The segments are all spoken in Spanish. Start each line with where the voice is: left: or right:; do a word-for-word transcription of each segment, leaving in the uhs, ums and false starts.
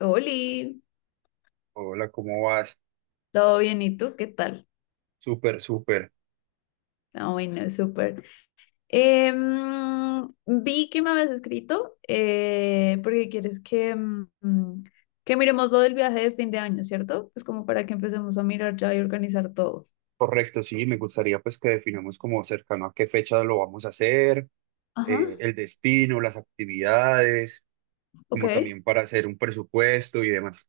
left: Oli,
right: Hola, ¿cómo vas?
left: todo bien, ¿y tú qué tal?
right: Súper, súper.
left: Ah, bueno, súper. Em, vi que me habías escrito eh, porque quieres que, mm, mm, que miremos lo del viaje de fin de año, ¿cierto? Pues como para que empecemos a mirar ya y organizar todo.
right: Correcto, sí, me gustaría pues que definamos como cercano a qué fecha lo vamos a hacer,
left: Ajá,
right: eh, el destino, las actividades,
left: ok.
right: como también para hacer un presupuesto y demás.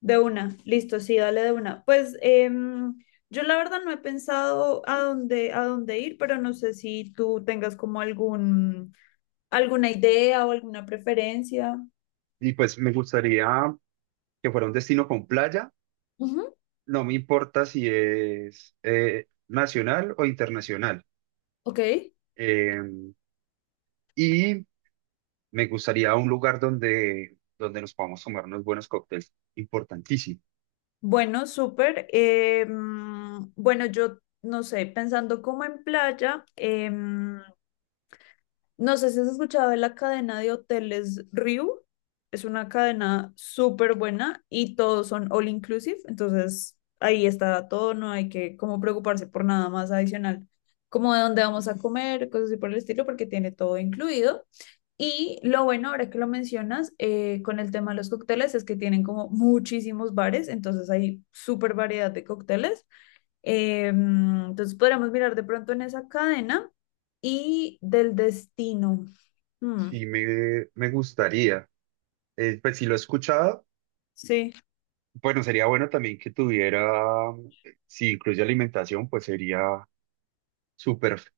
left: De una, listo, sí, dale de una. Pues em, yo la verdad no he pensado a dónde, a dónde ir, pero no sé si tú tengas como algún, alguna idea o alguna preferencia.
right: Y pues me gustaría que fuera un destino con playa,
left: Ujú,
right: no me importa si es eh, nacional o internacional.
left: ok.
right: Eh, y me gustaría un lugar donde, donde nos podamos tomar unos buenos cócteles, importantísimo.
left: Bueno, súper. Eh, mm, bueno, yo no sé, pensando como en playa, eh, mm, no sé si has escuchado de la cadena de hoteles Riu. Es una cadena súper buena y todos son all inclusive. Entonces ahí está todo, no hay que como preocuparse por nada más adicional, como de dónde vamos a comer, cosas así por el estilo, porque tiene todo incluido. Y lo bueno, ahora que lo mencionas, eh, con el tema de los cócteles es que tienen como muchísimos bares, entonces hay súper variedad de cócteles. Eh, entonces podríamos mirar de pronto en esa cadena y del destino. Mm,
right: Sí, me, me gustaría. Eh, pues si lo he escuchado,
left: sí,
right: bueno, sería bueno también que tuviera, mm, eh, si incluye alimentación, pues sería súper.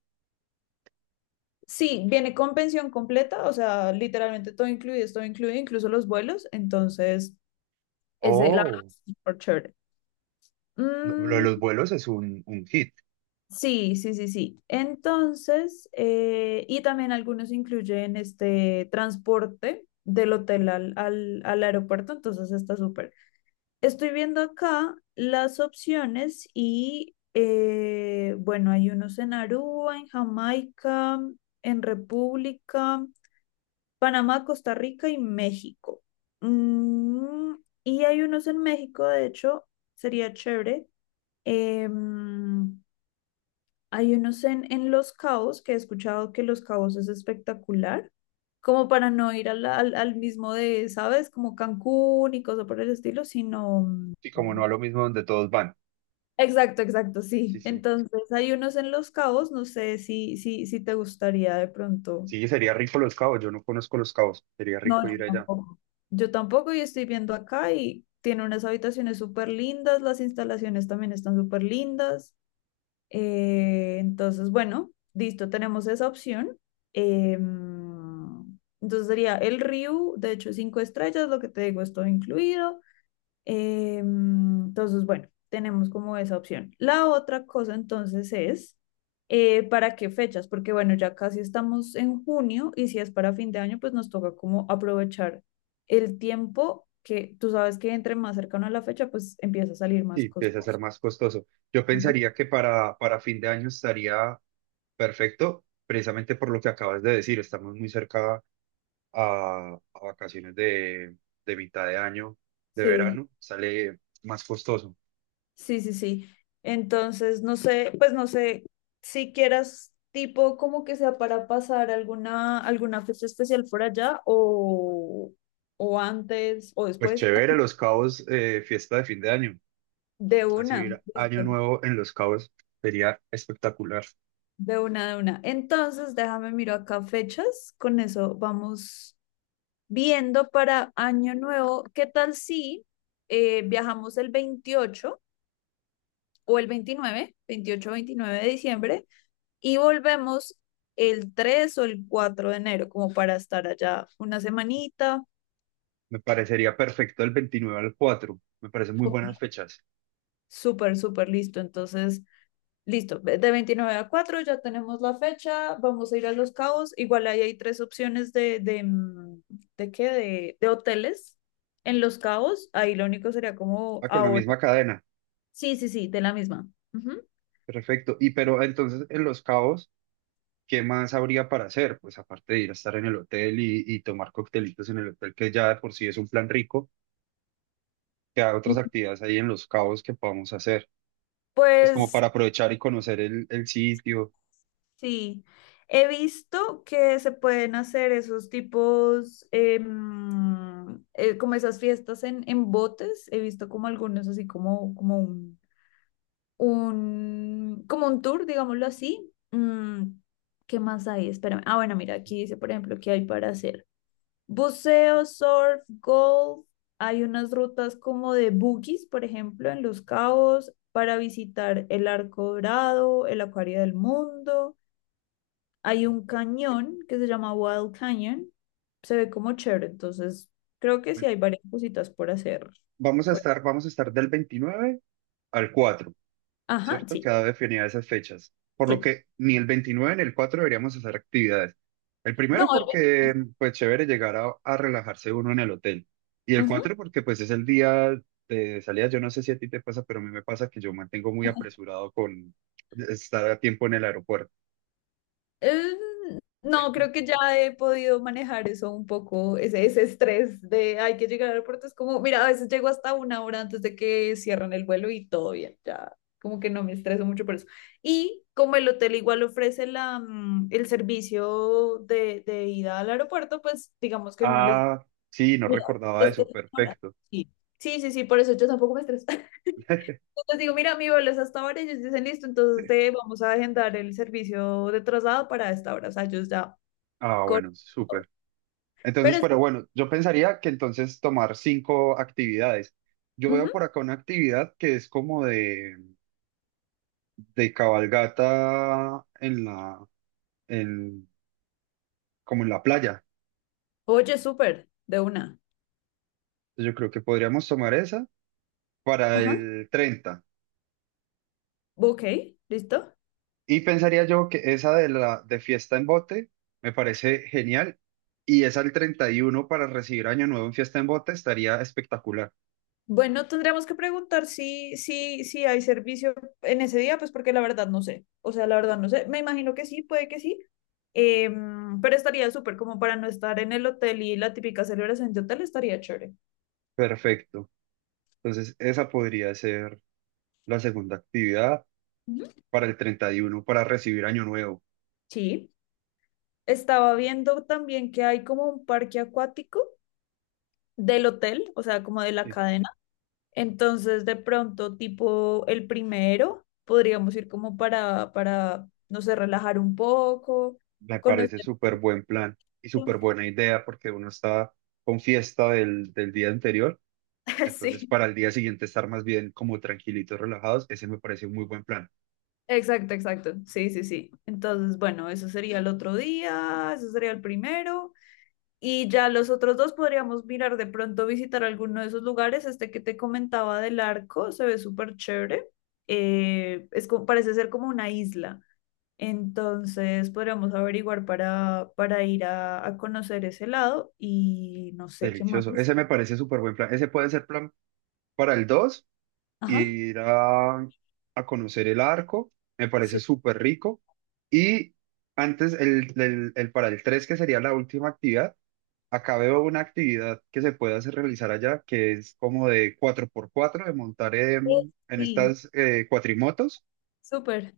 left: sí, viene con pensión completa, o sea, literalmente todo incluido, es todo incluido, incluso los vuelos, entonces ese, la verdad,
right: Oh,
left: es súper chévere.
right: no, lo de los
left: Mm,
right: vuelos es un, un hit.
left: sí, sí, sí, sí. Entonces, eh, y también algunos incluyen este transporte del hotel al, al, al aeropuerto, entonces está súper. Estoy viendo acá las opciones y, eh, bueno, hay unos en Aruba, en Jamaica, en República, Panamá, Costa Rica y México. Mm, y hay unos en México, de hecho, sería chévere. em, hay unos en, en Los Cabos que he escuchado que Los Cabos es espectacular, como para no ir al, al, al mismo de, ¿sabes? Como Cancún y cosas por el estilo, sino.
right: Sí, como no
left: mm,
right: a lo mismo donde todos van.
left: Exacto, exacto,
right: Sí,
left: sí.
right: sí.
left: Entonces hay unos en Los Cabos, no sé si, si, si te gustaría de pronto.
right: Sí, sería rico Los Cabos. Yo no conozco Los Cabos. Sería
left: No,
right: rico ir
left: yo
right: allá.
left: tampoco. Yo tampoco y estoy viendo acá y tiene unas habitaciones súper lindas, las instalaciones también están súper lindas. Eh, entonces, bueno, listo, tenemos esa opción. Em, entonces sería el Ryu, de hecho, cinco estrellas, lo que te digo es todo incluido. Em, entonces, bueno, tenemos como esa opción. La otra cosa entonces es, eh, ¿para qué fechas? Porque bueno, ya casi estamos en junio y si es para fin de año, pues nos toca como aprovechar el tiempo que tú sabes que entre más cercano a la fecha, pues empieza a salir más
right: Sí, empieza a ser
left: costoso.
right: más costoso. Yo
left: Ujú.
right: pensaría que para, para fin de año estaría perfecto, precisamente por lo que acabas de decir. Estamos muy cerca a, a vacaciones de, de mitad de año, de
left: Sí.
right: verano, sale más costoso.
left: Sí, sí, sí. Entonces, no sé, pues no sé si quieras tipo como que sea para pasar alguna, alguna fecha especial por allá o, o, antes o
right: Pues
left: después.
right: chévere, Los Cabos, eh, fiesta de fin de año.
left: De una,
right: Recibir Año
left: listo.
right: Nuevo en Los Cabos sería espectacular.
left: De una, de una. Entonces, déjame miro acá fechas. Con eso vamos viendo para Año Nuevo. ¿Qué tal si eh, viajamos el veintiocho o el veintinueve veintiocho veintinueve de diciembre? y volvemos el tres o el cuatro de enero, como para estar allá una semanita.
right: Me parecería perfecto el veintinueve al cuatro. Me parecen muy buenas fechas.
left: Súper, súper listo. Entonces, listo, de veintinueve a cuatro ya tenemos la fecha, vamos a ir a Los Cabos. Igual ahí hay tres opciones de, de, mm, de qué, de, de hoteles en Los Cabos. Ahí lo único sería como
right: Ah, con la
left: ahora.
right: misma cadena.
left: Sí, sí, sí, de la misma. Ujú.
right: Perfecto. Y pero entonces en Los Cabos, ¿qué más habría para hacer? Pues aparte de ir a estar en el hotel y, y tomar coctelitos en el hotel, que ya de por sí es un plan rico, que hay otras actividades ahí en Los Cabos que podamos hacer. Es como
left: Pues
right: para aprovechar y conocer el, el sitio.
left: Sí, he visto que se pueden hacer esos tipos, em, eh, como esas fiestas en, en botes. He visto como algunos así como, como un, un, como un tour, digámoslo así. Mm, ¿qué más hay? Espérame. Ah, bueno, mira, aquí dice, por ejemplo, que hay para hacer buceo, surf, golf. Hay unas rutas como de buggies, por ejemplo, en Los Cabos, para visitar el Arco Dorado, el Acuario del Mundo. Hay un
right: Ok.
left: cañón que se llama Wild Canyon. Se ve como chévere, entonces creo que sí
right: Bueno,
left: hay varias cositas por hacer.
right: vamos a
left: por-
right: estar, vamos a estar del veintinueve al cuatro,
left: Ajá,
right: ¿cierto?
left: sí,
right: Queda definida esas fechas. Por lo
left: sí.
right: que ni el veintinueve ni el cuatro deberíamos hacer actividades. El
left: No,
right: primero porque, pues, chévere llegar a, a relajarse uno en el hotel. Y el
left: ujú.
right: cuatro porque, pues, es el día de salida. Yo no sé si a ti te pasa, pero a mí me pasa que yo mantengo muy apresurado con estar a tiempo en el aeropuerto.
left: Eh, no, creo que ya he podido manejar eso un poco, ese, ese estrés de hay que llegar al aeropuerto. Es como, mira, a veces llego hasta una hora antes de que cierren el vuelo y todo bien, ya como que no me estreso mucho por eso. Y como el hotel igual ofrece la, mm, el servicio de, de ida al aeropuerto, pues digamos que uno les
right: Ah, sí, no
left: mira,
right: recordaba
left: esto
right: eso.
left: es ahora.
right: Perfecto.
left: Sí. Sí, sí, sí, por eso yo tampoco me estreso. Entonces digo, mira, mi vuelo es hasta ahora, ellos dicen, listo, entonces te vamos a agendar el servicio de traslado para esta hora. O sea, ellos ya
right: Ah, bueno,
left: cortan todo.
right: súper. Entonces,
left: Pero, es-
right: pero bueno, yo pensaría que entonces tomar cinco actividades. Yo veo
left: Ujú.
right: por acá una actividad que es como de, de cabalgata en la, en, como en la playa.
left: Oye, súper, de una.
right: Yo creo que podríamos tomar esa para
left: Ajá.
right: el treinta.
left: Ok, listo.
right: Y pensaría yo que esa de la de fiesta en bote me parece genial. Y esa el treinta y uno para recibir Año Nuevo en fiesta en bote estaría espectacular.
left: Bueno, tendríamos que preguntar si, si, si hay servicio en ese día, pues porque la verdad no sé. O sea, la verdad no sé. Me imagino que sí, puede que sí. Em, pero estaría súper como para no estar en el hotel y la típica celebración de hotel estaría chévere.
right: Perfecto. Entonces, esa podría ser la segunda actividad
left: Ujú.
right: para el treinta y uno para recibir Año Nuevo.
left: Sí, estaba viendo también que hay como un parque acuático del hotel, o sea, como de la
right: Sí,
left: cadena. Entonces, de pronto, tipo el primero, podríamos ir como para, para, no sé, relajar un poco,
right: me parece
left: conocer.
right: súper buen plan y súper buena idea porque uno está con fiesta del, del día anterior, entonces
left: Sí,
right: para el día siguiente estar más bien como tranquilitos, relajados, ese me parece un muy buen plan.
left: Exacto, exacto. Sí, sí, sí. Entonces, bueno, eso sería el otro día, eso sería el primero. Y ya los otros dos podríamos mirar de pronto visitar alguno de esos lugares. Este que te comentaba del arco se ve súper chévere. Eh, es como, parece ser como una isla. Entonces podríamos averiguar para, para ir a, a conocer ese lado y no sé qué más.
right: Delicioso, ese me parece súper buen plan. Ese puede ser plan para el dos,
left: Ajá,
right: ir a, a conocer el arco, me parece
left: sí.
right: súper rico. Y antes, el, el, el para el tres que sería la última actividad. Acá veo una actividad que se puede hacer realizar allá, que es como de cuatro por cuatro, de montar en, en
left: Sí,
right: estas eh, cuatrimotos.
left: súper.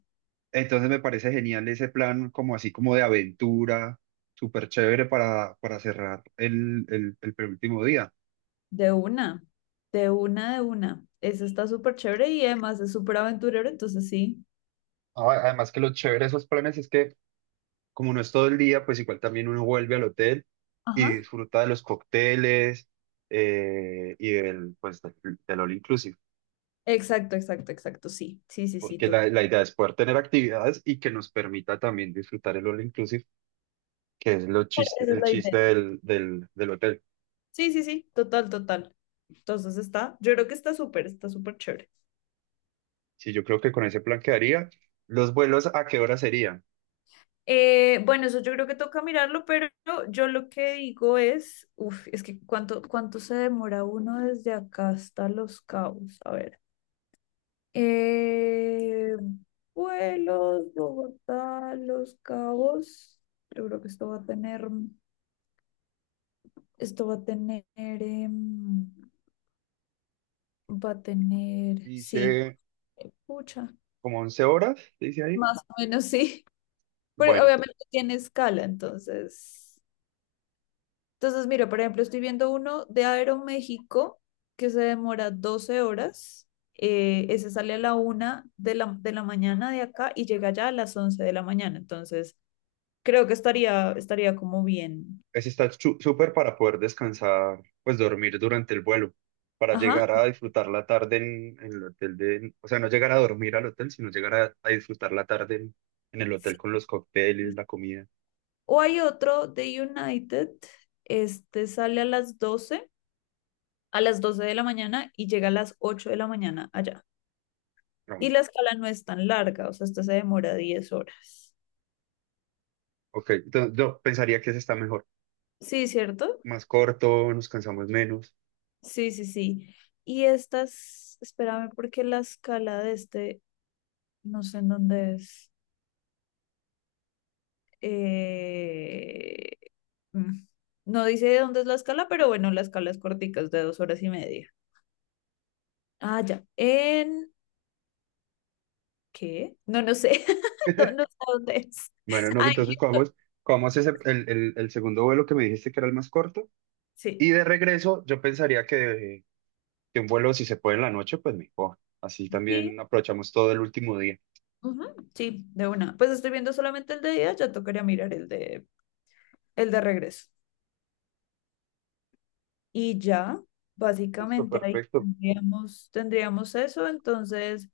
right: Entonces me parece genial ese plan, como así como de aventura, súper chévere para, para cerrar el, el, el penúltimo día.
left: De una, de una, de una. Eso está súper chévere y además es súper aventurero, entonces sí.
right: Ah, además que lo chévere de esos planes es que como no es todo el día, pues igual también uno vuelve al hotel y
left: Ajá.
right: disfruta de los cócteles eh, y del, pues, del del all inclusive.
left: Exacto, exacto, exacto, sí. Sí, sí, sí,
right: Porque
left: total.
right: la, la idea es poder tener actividades y que nos permita también disfrutar el all inclusive, que es lo chiste,
left: Esa es
right: el
left: la
right: chiste
left: idea.
right: del, del, del hotel.
left: Sí, sí, sí, total, total. Entonces está, yo creo que está súper, está súper chévere.
right: Sí, yo creo que con ese plan quedaría. ¿Los vuelos a qué hora serían?
left: Eh, bueno, eso yo creo que toca mirarlo, pero yo lo que digo es, uf, es que cuánto, cuánto se demora uno desde acá hasta Los Cabos. A ver. Eh, vuelos, Bogotá, Los Cabos. Yo creo que esto va a tener, esto va a tener, em, va a tener, sí,
right: Dice
left: pucha,
right: como once horas, dice ahí.
left: más o menos sí, pero
right: Bueno,
left: obviamente tiene escala, entonces, entonces, mira, por ejemplo, estoy viendo uno de Aeroméxico que se demora doce horas. Eh, ese sale a la una de la, de la mañana de acá y llega ya a las once de la mañana. Entonces, Creo que estaría, estaría como bien.
right: ese está chu- súper para poder descansar, pues dormir durante el vuelo, para
left: Ajá.
right: llegar a disfrutar la tarde en, en el hotel de, o sea, no llegar a dormir al hotel, sino llegar a, a disfrutar la tarde en, en el hotel
left: sí.
right: con los cócteles, la comida.
left: O hay otro de United, este sale a las doce a las doce de la mañana y llega a las ocho de la mañana allá. Y
right: No,
left: la escala no es tan larga, o sea, esta se demora diez horas.
right: ok, entonces yo pensaría que ese está mejor,
left: Sí, ¿cierto?
right: más corto, nos cansamos menos.
left: Sí, sí, sí. Y estas, espérame, porque la escala de este, no sé en dónde es. Eh, mm, No dice de dónde es la escala, pero bueno, la escala es cortica, es de dos horas y media. Ah, ya. ¿En qué? No, no sé. No, no sé dónde es.
right: Bueno, no,
left: Ah, en
right: entonces
left: Egipto.
right: cogemos, cogemos ese, el, el, el segundo vuelo que me dijiste que era el más corto.
left: Sí.
right: Y de regreso, yo pensaría que, que un vuelo, si se puede en la noche, pues mejor. Así
left: Sí.
right: también aprovechamos todo el último día.
left: ujú, sí, de una. Pues estoy viendo solamente el de día, ya tocaría mirar el de, el de regreso. Y ya,
right: Listo,
left: básicamente ahí
right: perfecto.
left: tendríamos, tendríamos eso. Entonces,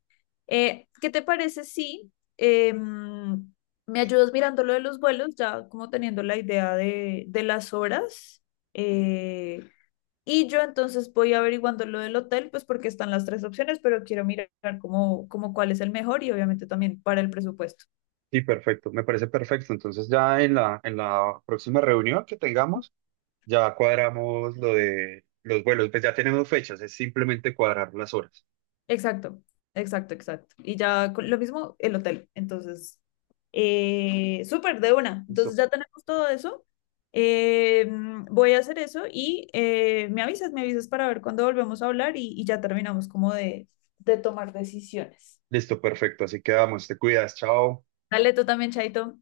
left: eh, ¿qué te parece si em, me ayudas mirando lo de los vuelos, ya como teniendo la idea de, de las horas? Eh, Y yo entonces voy averiguando lo del hotel, pues porque están las tres opciones, pero quiero mirar cómo, cómo cuál es el mejor y obviamente también para el presupuesto.
right: Sí, perfecto, me parece perfecto. Entonces ya en la, en la próxima reunión que tengamos, ya cuadramos lo de los vuelos. Pues ya tenemos fechas, es simplemente cuadrar las horas.
left: Exacto, exacto, exacto. Y ya con- lo mismo el hotel. Entonces, eh, súper de una. Entonces
right: Listo,
left: ya tenemos todo eso. Eh, mm, voy a hacer eso y eh, me avisas, me avisas para ver cuándo volvemos a hablar y, y ya terminamos como de, de tomar decisiones.
right: listo, perfecto. Así quedamos, te cuidas, chao.
left: Dale tú también, Chaito.